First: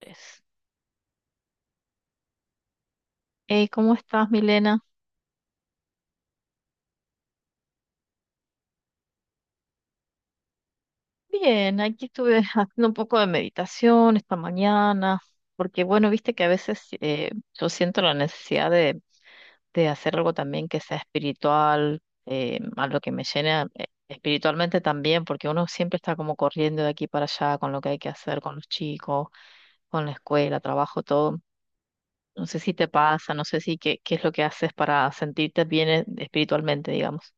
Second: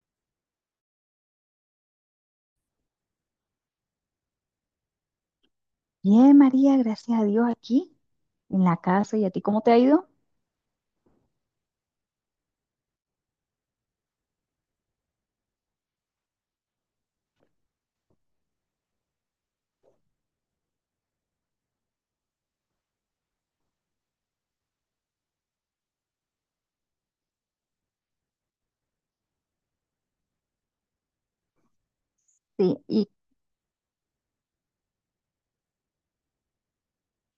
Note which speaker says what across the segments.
Speaker 1: Pues, hey, ¿cómo estás, Milena?
Speaker 2: Bien, María, gracias a Dios aquí en la casa. ¿Y a ti cómo te ha ido?
Speaker 1: Bien, aquí estuve haciendo un poco de meditación esta mañana, porque bueno, viste que a veces yo siento la necesidad de hacer algo también que sea espiritual, algo que me llene espiritualmente también, porque uno siempre está como corriendo de aquí para allá con lo que hay que hacer con los chicos, con la escuela, trabajo, todo. No sé si
Speaker 2: Sí,
Speaker 1: te
Speaker 2: y
Speaker 1: pasa, no sé si qué es lo que haces para sentirte bien espiritualmente, digamos.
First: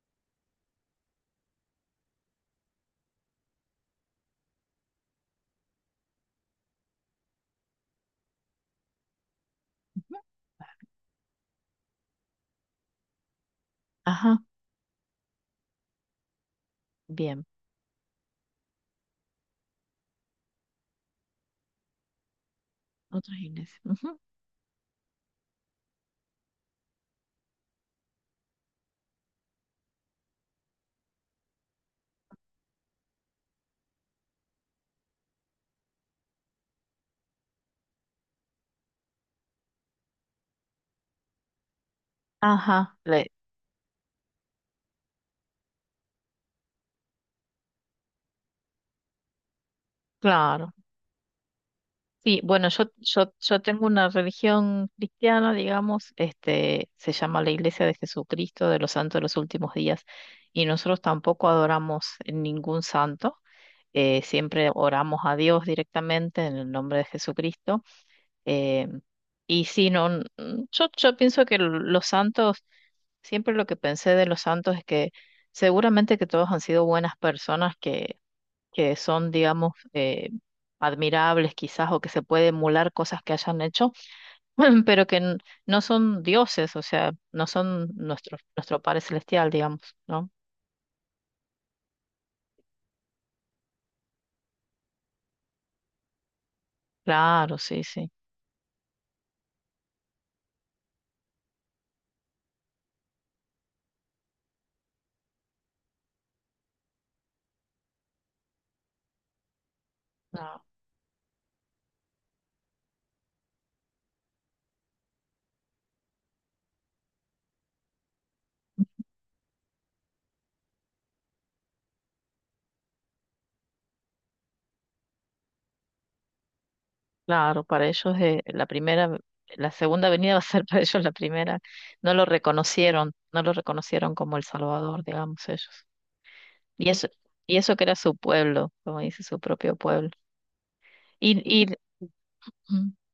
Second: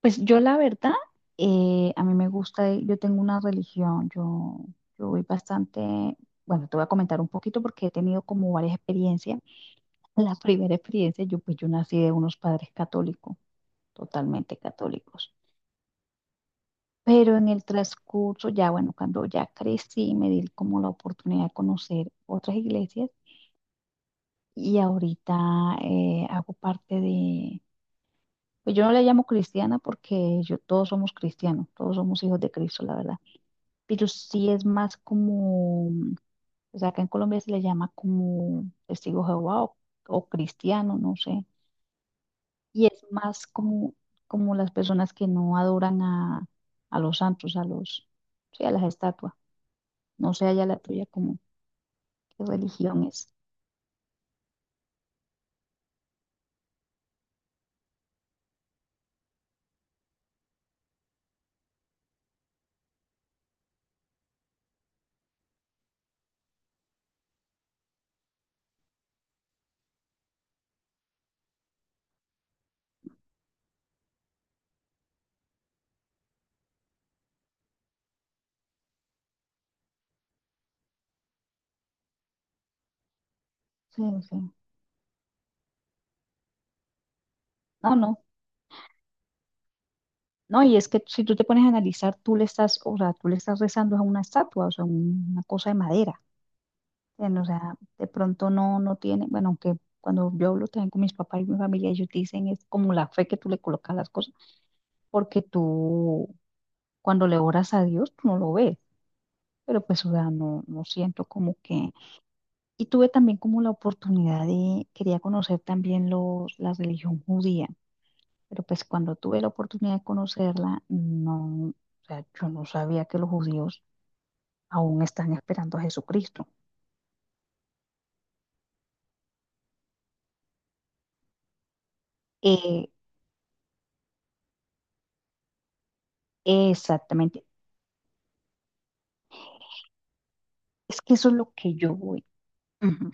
Speaker 2: pues yo la verdad, a mí me gusta, yo tengo una religión, yo voy bastante, bueno, te voy a comentar un poquito porque he tenido como varias experiencias.
Speaker 1: Ujú.
Speaker 2: La primera experiencia, yo pues yo nací de unos padres católicos,
Speaker 1: Ajá,
Speaker 2: totalmente católicos. Pero
Speaker 1: bien.
Speaker 2: en el transcurso, ya bueno, cuando ya crecí, me di como la oportunidad de conocer otras iglesias
Speaker 1: Otros inés, ujú.
Speaker 2: y ahorita hago parte de... Pues yo no le llamo cristiana porque yo, todos somos cristianos, todos somos hijos de Cristo, la verdad. Pero sí es más como, o sea, acá en Colombia se le llama como testigo de Jehová o cristiano, no sé. Y
Speaker 1: Ajá,
Speaker 2: es más como las personas que no adoran a los santos, a los, sí, a las estatuas. No sé allá
Speaker 1: Claro.
Speaker 2: la tuya como
Speaker 1: Sí,
Speaker 2: qué
Speaker 1: bueno, yo,
Speaker 2: religión es.
Speaker 1: yo, yo tengo una religión cristiana, digamos, este, se llama la Iglesia de Jesucristo de los Santos de los Últimos Días, y nosotros tampoco adoramos ningún santo, siempre oramos a Dios directamente en el nombre de Jesucristo. eh, y sí, no, yo pienso que los santos. Siempre lo que pensé de los santos es que seguramente que todos han sido buenas personas que son, digamos, admirables quizás o que se puede emular cosas que hayan hecho,
Speaker 2: Sí, sí.
Speaker 1: pero no son dioses, o sea, no son
Speaker 2: No, no.
Speaker 1: nuestro Padre Celestial, digamos, ¿no?
Speaker 2: No, y es que si tú te pones a analizar, tú le estás, o sea, tú le estás rezando a una estatua, o sea, una cosa de madera. Bueno, o
Speaker 1: Claro,
Speaker 2: sea,
Speaker 1: sí,
Speaker 2: de
Speaker 1: sí.
Speaker 2: pronto no, no tiene, bueno, aunque cuando yo hablo también con mis papás y mi familia, ellos dicen es como la fe que tú le colocas a las cosas, porque tú cuando le oras a Dios, tú no lo ves, pero pues, o sea, no,
Speaker 1: No,
Speaker 2: no siento como que... Y tuve también como la oportunidad de, quería conocer también la religión judía, pero pues cuando tuve la oportunidad de conocerla, no, o sea, yo no sabía que los judíos aún están esperando a Jesucristo.
Speaker 1: claro, para ellos la primera, la segunda venida va a ser para ellos la primera. No lo
Speaker 2: Eh,
Speaker 1: reconocieron, no lo reconocieron como el Salvador, digamos, ellos. Y eso,
Speaker 2: Exactamente.
Speaker 1: y eso que era su pueblo, como dice, su propio pueblo.
Speaker 2: Es que eso es
Speaker 1: Y,
Speaker 2: lo
Speaker 1: y,
Speaker 2: que yo voy.
Speaker 1: mm,
Speaker 2: Ujú.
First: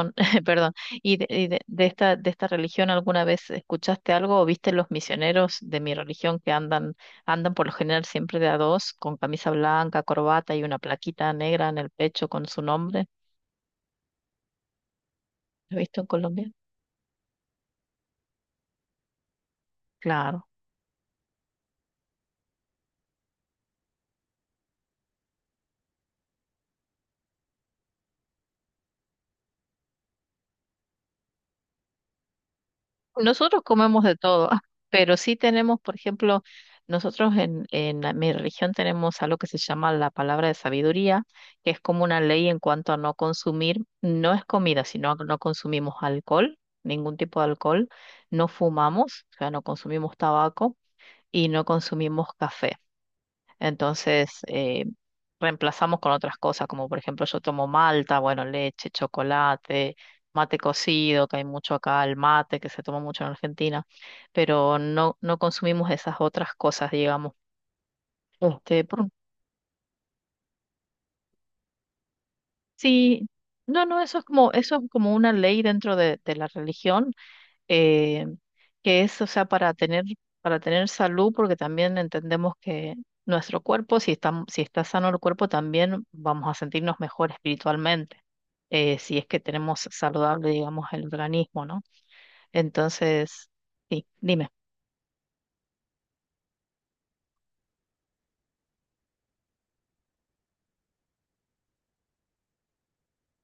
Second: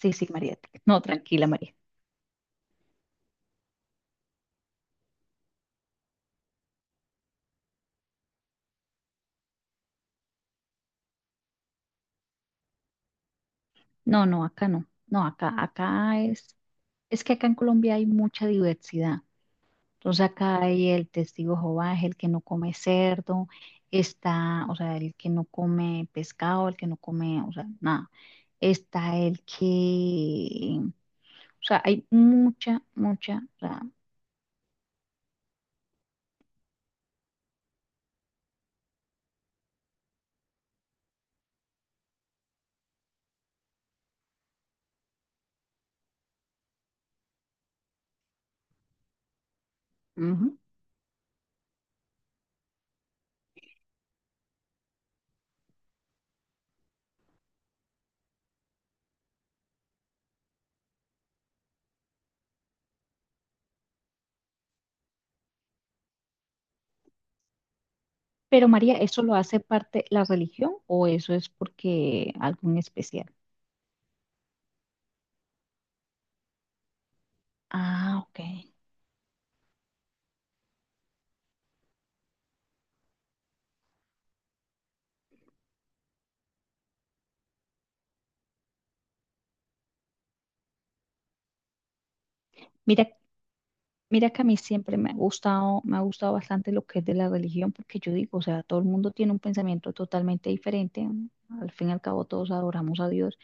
Speaker 2: Sí, sí, María.
Speaker 1: perdón.
Speaker 2: No,
Speaker 1: ¿Y, de,
Speaker 2: tranquila,
Speaker 1: y de-
Speaker 2: María.
Speaker 1: de esta, de esta religión alguna vez escuchaste algo o viste los misioneros de mi religión que andan, andan por lo general siempre de a dos, con camisa blanca, corbata y una plaquita negra en el pecho con su nombre?
Speaker 2: No, no, acá no. No, acá,
Speaker 1: ¿Lo has visto en
Speaker 2: acá
Speaker 1: Colombia?
Speaker 2: es, que acá en Colombia hay mucha diversidad. Entonces
Speaker 1: Claro.
Speaker 2: acá hay el testigo de Jehová, es el que no come cerdo, está, o sea, el que no come pescado, el que no come, o sea, nada. Está el que, o sea, hay mucha, mucha, o
Speaker 1: Nosotros
Speaker 2: sea,
Speaker 1: comemos de todo, pero sí tenemos, por ejemplo, nosotros en, mi religión tenemos algo que se llama la palabra de sabiduría, que es como una ley en cuanto a no consumir, no es comida, sino que no consumimos alcohol, ningún tipo de alcohol, no fumamos, o sea, no consumimos
Speaker 2: ujú.
Speaker 1: tabaco y no consumimos café. Entonces, reemplazamos con otras cosas, como por ejemplo yo tomo malta, bueno, leche, chocolate, mate cocido, que hay mucho acá, el mate que se toma mucho en Argentina, pero no, no consumimos esas otras cosas, digamos.
Speaker 2: Pero
Speaker 1: Este,
Speaker 2: María,
Speaker 1: por
Speaker 2: ¿eso lo hace parte la religión o eso es porque algún especial?
Speaker 1: sí, no, no, eso es como una ley dentro de la religión,
Speaker 2: Ah,
Speaker 1: eh,
Speaker 2: ok.
Speaker 1: que es, o sea, para tener salud, porque también entendemos que nuestro cuerpo, si está sano el cuerpo, también vamos a sentirnos mejor espiritualmente, si es que tenemos saludable, digamos, el organismo, ¿no?
Speaker 2: Mira
Speaker 1: Entonces, sí,
Speaker 2: Mira que
Speaker 1: dime.
Speaker 2: a mí siempre me ha gustado bastante lo que es de la religión, porque yo digo, o sea, todo el mundo tiene un pensamiento totalmente diferente, ¿no? Al fin y al cabo todos adoramos a Dios,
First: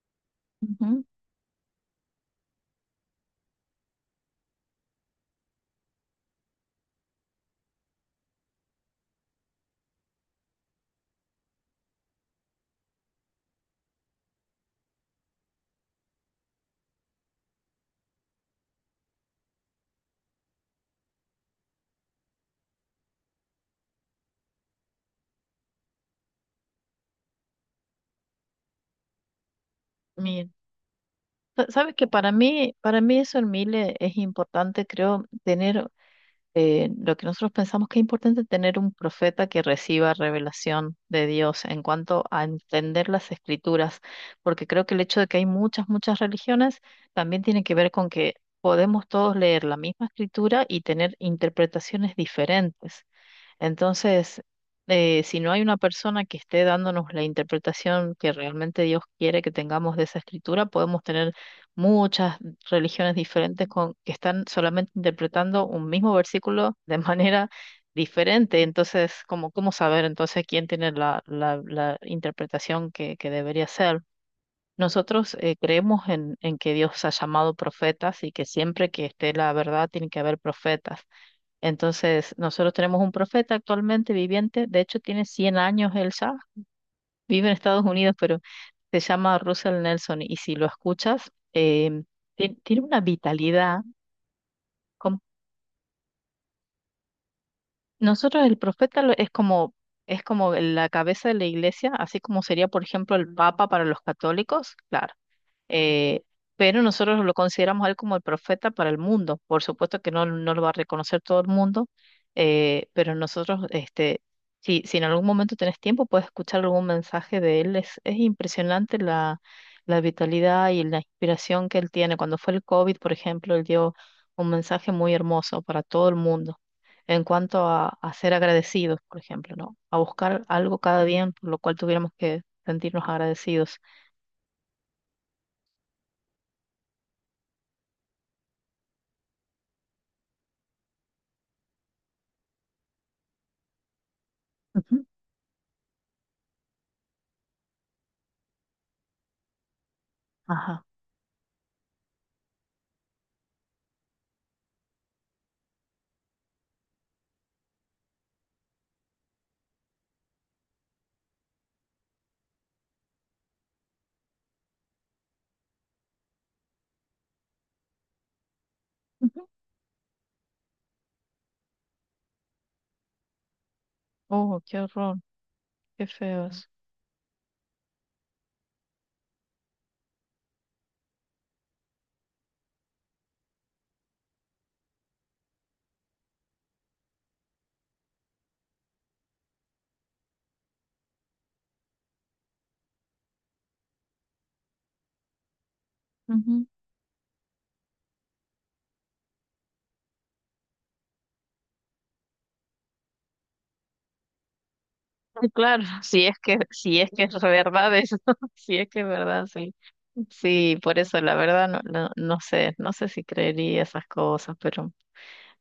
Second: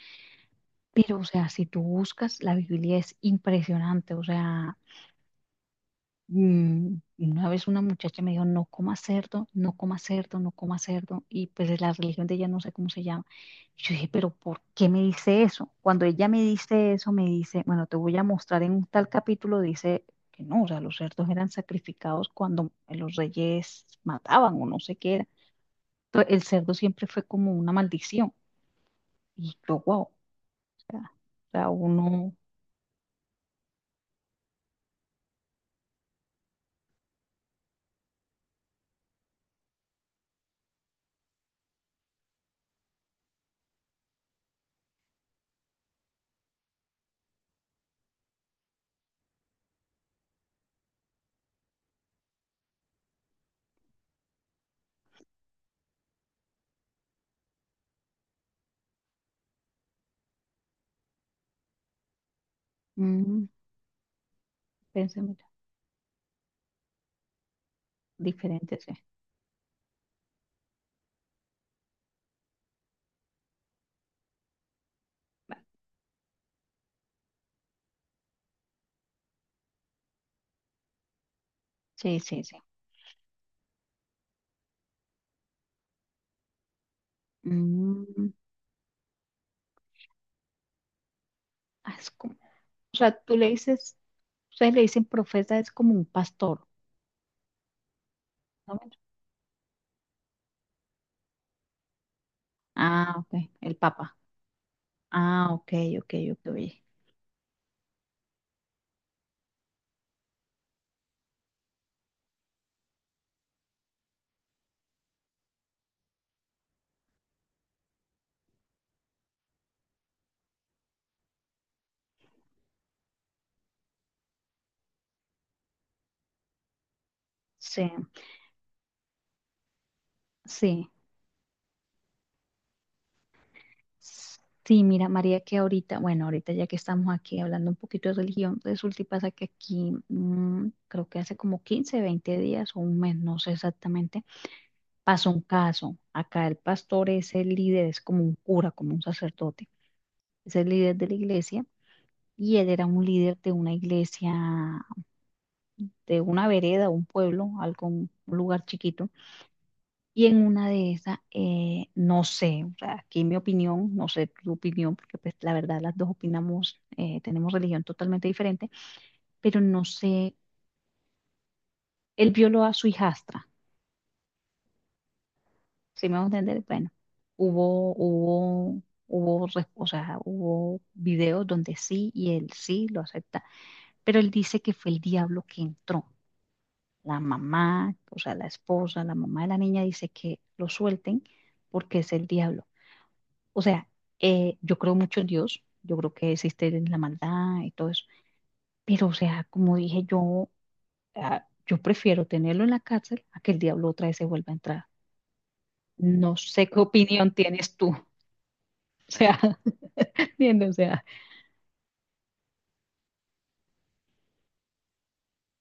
Speaker 1: Ujú.
Speaker 2: pero o sea, si tú buscas, la Biblia es impresionante, o sea... Mm, una vez una muchacha me dijo: no coma cerdo, no coma cerdo, no coma cerdo. Y pues es la religión de ella, no sé cómo se llama. Y yo dije: pero ¿por qué me dice eso? Cuando ella me dice eso, me dice, bueno, te voy a mostrar en un tal capítulo, dice que no, o sea, los cerdos eran sacrificados cuando los reyes mataban o no sé qué era. Entonces, el cerdo siempre fue como una maldición. Y yo, wow, o
Speaker 1: Bien.
Speaker 2: sea,
Speaker 1: Sabes que para
Speaker 2: uno,
Speaker 1: mí, para mí eso en Mile es importante, creo, tener lo que nosotros pensamos que es importante es tener un profeta que reciba revelación de Dios en cuanto a entender las escrituras, porque creo que el hecho de que hay muchas religiones también tiene que ver con que podemos todos leer la misma escritura y tener interpretaciones diferentes. Entonces, si no hay una persona que esté dándonos la interpretación que realmente Dios quiere que tengamos de esa escritura, podemos tener muchas religiones
Speaker 2: mm,
Speaker 1: diferentes con, que están solamente
Speaker 2: pensé, mira,
Speaker 1: interpretando un mismo versículo de manera diferente.
Speaker 2: diferente, sí.
Speaker 1: Entonces, ¿cómo, cómo saber entonces quién tiene la interpretación que debería ser? Nosotros
Speaker 2: Vale.
Speaker 1: creemos en que Dios ha llamado profetas y que siempre que esté la verdad tiene que haber profetas.
Speaker 2: Sí,
Speaker 1: Entonces,
Speaker 2: sí, sí.
Speaker 1: nosotros tenemos un profeta actualmente viviente, de hecho tiene 100 años, Elsa, vive en Estados Unidos,
Speaker 2: Mm,
Speaker 1: pero se llama Russell Nelson y si lo escuchas,
Speaker 2: ah, es como,
Speaker 1: tiene
Speaker 2: o
Speaker 1: una
Speaker 2: sea, tú le
Speaker 1: vitalidad.
Speaker 2: dices, ustedes le dicen profeta, es como un pastor,
Speaker 1: Nosotros el
Speaker 2: ¿no?
Speaker 1: profeta es como la cabeza de la iglesia, así como sería, por ejemplo,
Speaker 2: Ah,
Speaker 1: el
Speaker 2: ok,
Speaker 1: papa
Speaker 2: el
Speaker 1: para los
Speaker 2: papa.
Speaker 1: católicos, claro.
Speaker 2: Ah, ok, ok,
Speaker 1: eh,
Speaker 2: ok.
Speaker 1: pero
Speaker 2: Oye.
Speaker 1: nosotros lo consideramos a él como el profeta para el mundo. Por supuesto que no, no lo va a reconocer todo el mundo, pero nosotros, este, si en algún momento tenés tiempo, puedes escuchar algún mensaje de él. Es impresionante la vitalidad y la inspiración que él tiene. Cuando fue el COVID, por ejemplo, él dio un mensaje muy hermoso para todo el mundo en cuanto
Speaker 2: Sí,
Speaker 1: a ser agradecidos, por ejemplo, ¿no? A buscar algo
Speaker 2: sí.
Speaker 1: cada día por lo cual tuviéramos que sentirnos agradecidos.
Speaker 2: Sí, mira, María, que ahorita, bueno, ahorita ya que estamos aquí hablando un poquito de religión, resulta y pasa que aquí, creo que hace como 15-20 días o un mes, no sé exactamente,
Speaker 1: Ujú.
Speaker 2: pasó un caso. Acá el pastor es el líder, es como un cura, como un sacerdote, es el
Speaker 1: Ajá.
Speaker 2: líder de la iglesia, y él era un líder de una iglesia de una vereda, un pueblo, algo, un lugar chiquito. Y en una de esas, no sé, o sea, aquí mi opinión, no sé tu opinión, porque pues la verdad las dos opinamos, tenemos religión totalmente diferente,
Speaker 1: Ujú.
Speaker 2: pero no sé, él violó a su hijastra,
Speaker 1: Oh, qué horror, qué
Speaker 2: ¿sí me va a
Speaker 1: feo
Speaker 2: entender?
Speaker 1: eso.
Speaker 2: Bueno, hubo, hubo, o sea, hubo videos donde sí, y él sí lo acepta, pero él dice que fue el diablo que entró. La mamá, o sea, la esposa, la mamá de la niña dice que lo suelten porque es el diablo. O sea, yo creo mucho en Dios, yo creo que
Speaker 1: Ujú.
Speaker 2: existe la maldad y todo eso, pero o sea, como dije yo, yo prefiero tenerlo en la cárcel a que el diablo otra vez se vuelva a entrar.
Speaker 1: Sí, claro, si
Speaker 2: No
Speaker 1: es que,
Speaker 2: sé qué
Speaker 1: si es que es
Speaker 2: opinión tienes tú,
Speaker 1: verdad
Speaker 2: o
Speaker 1: eso, si es que es
Speaker 2: sea,
Speaker 1: verdad, sí.
Speaker 2: ¿entiendes? O
Speaker 1: Sí, por
Speaker 2: sea,
Speaker 1: eso la verdad no, no, no sé si creería esas cosas, pero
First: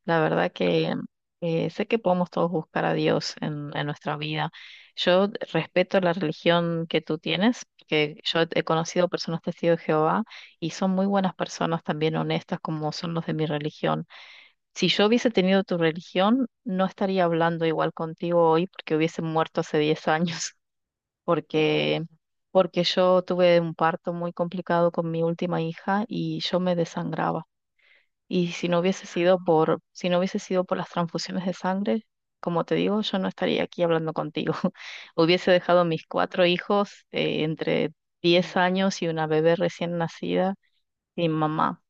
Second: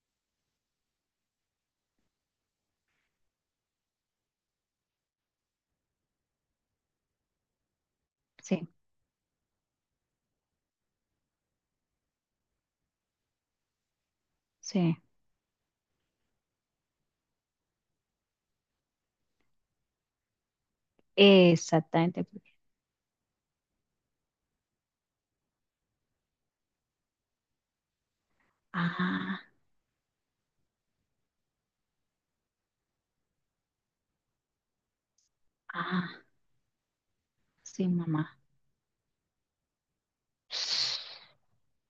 Speaker 1: la verdad que sé que podemos todos buscar a Dios en nuestra vida. Yo respeto la religión que tú tienes, que yo he
Speaker 2: sí,
Speaker 1: conocido personas testigos de Jehová y son muy buenas personas también honestas como son los de mi religión. Si
Speaker 2: sí,
Speaker 1: yo hubiese tenido tu religión, no estaría hablando igual contigo hoy porque hubiese muerto hace 10 años, porque,
Speaker 2: exactamente.
Speaker 1: porque yo tuve un parto muy complicado con mi última hija y yo me desangraba. Y si no hubiese sido
Speaker 2: Ah,
Speaker 1: por, si no hubiese sido por las transfusiones de sangre, como te digo, yo no estaría aquí hablando contigo. Hubiese dejado a mis
Speaker 2: ah,
Speaker 1: cuatro hijos
Speaker 2: sí,
Speaker 1: entre
Speaker 2: mamá.
Speaker 1: 10 años y una bebé recién nacida sin mamá.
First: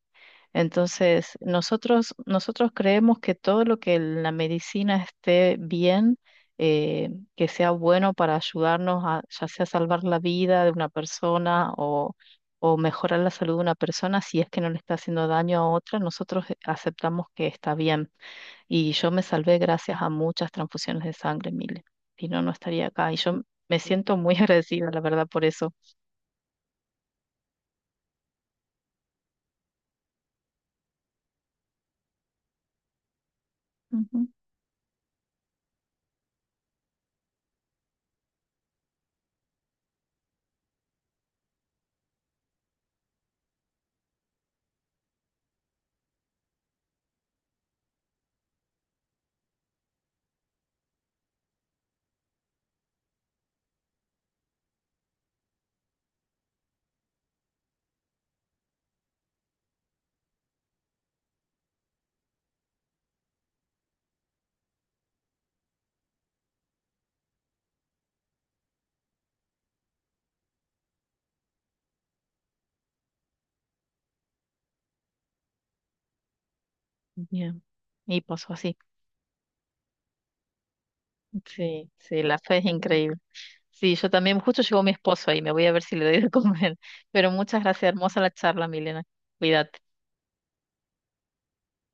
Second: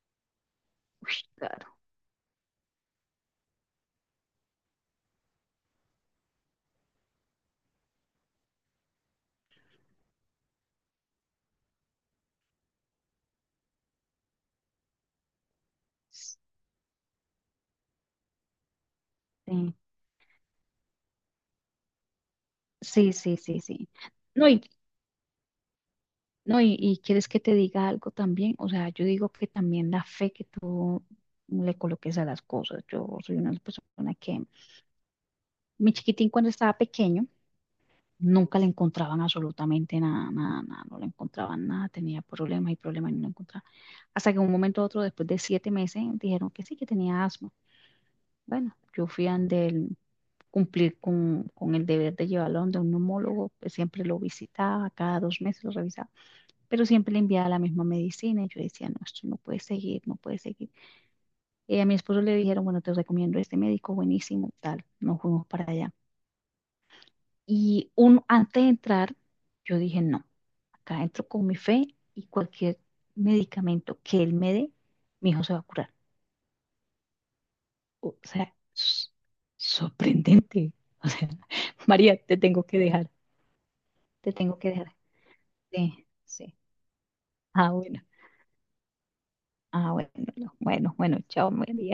Speaker 2: Uy,
Speaker 1: Entonces,
Speaker 2: claro.
Speaker 1: nosotros creemos que todo lo que la medicina esté bien, que sea bueno para ayudarnos a ya sea salvar la vida de una persona o mejorar la salud de una persona, si es que no le está haciendo daño a otra, nosotros aceptamos que está bien. Y yo me salvé
Speaker 2: Sí,
Speaker 1: gracias a muchas transfusiones de sangre, Mile. Si no, no estaría acá.
Speaker 2: sí,
Speaker 1: Y
Speaker 2: sí,
Speaker 1: yo
Speaker 2: sí,
Speaker 1: me
Speaker 2: sí.
Speaker 1: siento muy
Speaker 2: No, y,
Speaker 1: agradecida, la verdad, por eso.
Speaker 2: no, y quieres que te diga algo también. O sea, yo digo que también la fe que tú le coloques a las cosas. Yo soy una persona
Speaker 1: Ujú.
Speaker 2: que, mi chiquitín cuando estaba pequeño, nunca le encontraban absolutamente nada, nada, nada, no le encontraban nada, tenía problemas y problemas y no lo encontraban. Hasta que un momento u otro, después de 7 meses, dijeron que sí, que tenía asma. Bueno, yo fui a donde él cumplir con el deber de llevarlo donde un neumólogo, pues siempre lo visitaba, cada 2 meses lo revisaba, pero siempre le enviaba la misma medicina. Y yo decía: no, esto no puede seguir, no puede seguir. A mi esposo le dijeron: bueno, te recomiendo este médico, buenísimo, tal. Nos fuimos para allá. Antes de entrar, yo dije: no, acá entro con mi fe, y cualquier medicamento que él me dé, mi hijo se va a curar.
Speaker 1: Bien.
Speaker 2: O
Speaker 1: Y pasó
Speaker 2: sea,
Speaker 1: así.
Speaker 2: sorprendente. O sea,
Speaker 1: Sí,
Speaker 2: María,
Speaker 1: sí,
Speaker 2: te
Speaker 1: la fe es
Speaker 2: tengo que dejar,
Speaker 1: increíble. Sí, yo
Speaker 2: te
Speaker 1: también,
Speaker 2: tengo
Speaker 1: justo
Speaker 2: que
Speaker 1: llegó mi
Speaker 2: dejar.
Speaker 1: esposo ahí, me voy a ver si le
Speaker 2: Sí,
Speaker 1: doy de
Speaker 2: sí.
Speaker 1: comer. Pero muchas
Speaker 2: Ah,
Speaker 1: gracias,
Speaker 2: bueno,
Speaker 1: hermosa la charla, Milena. Cuídate.
Speaker 2: ah, bueno, bueno, bueno, chao, María.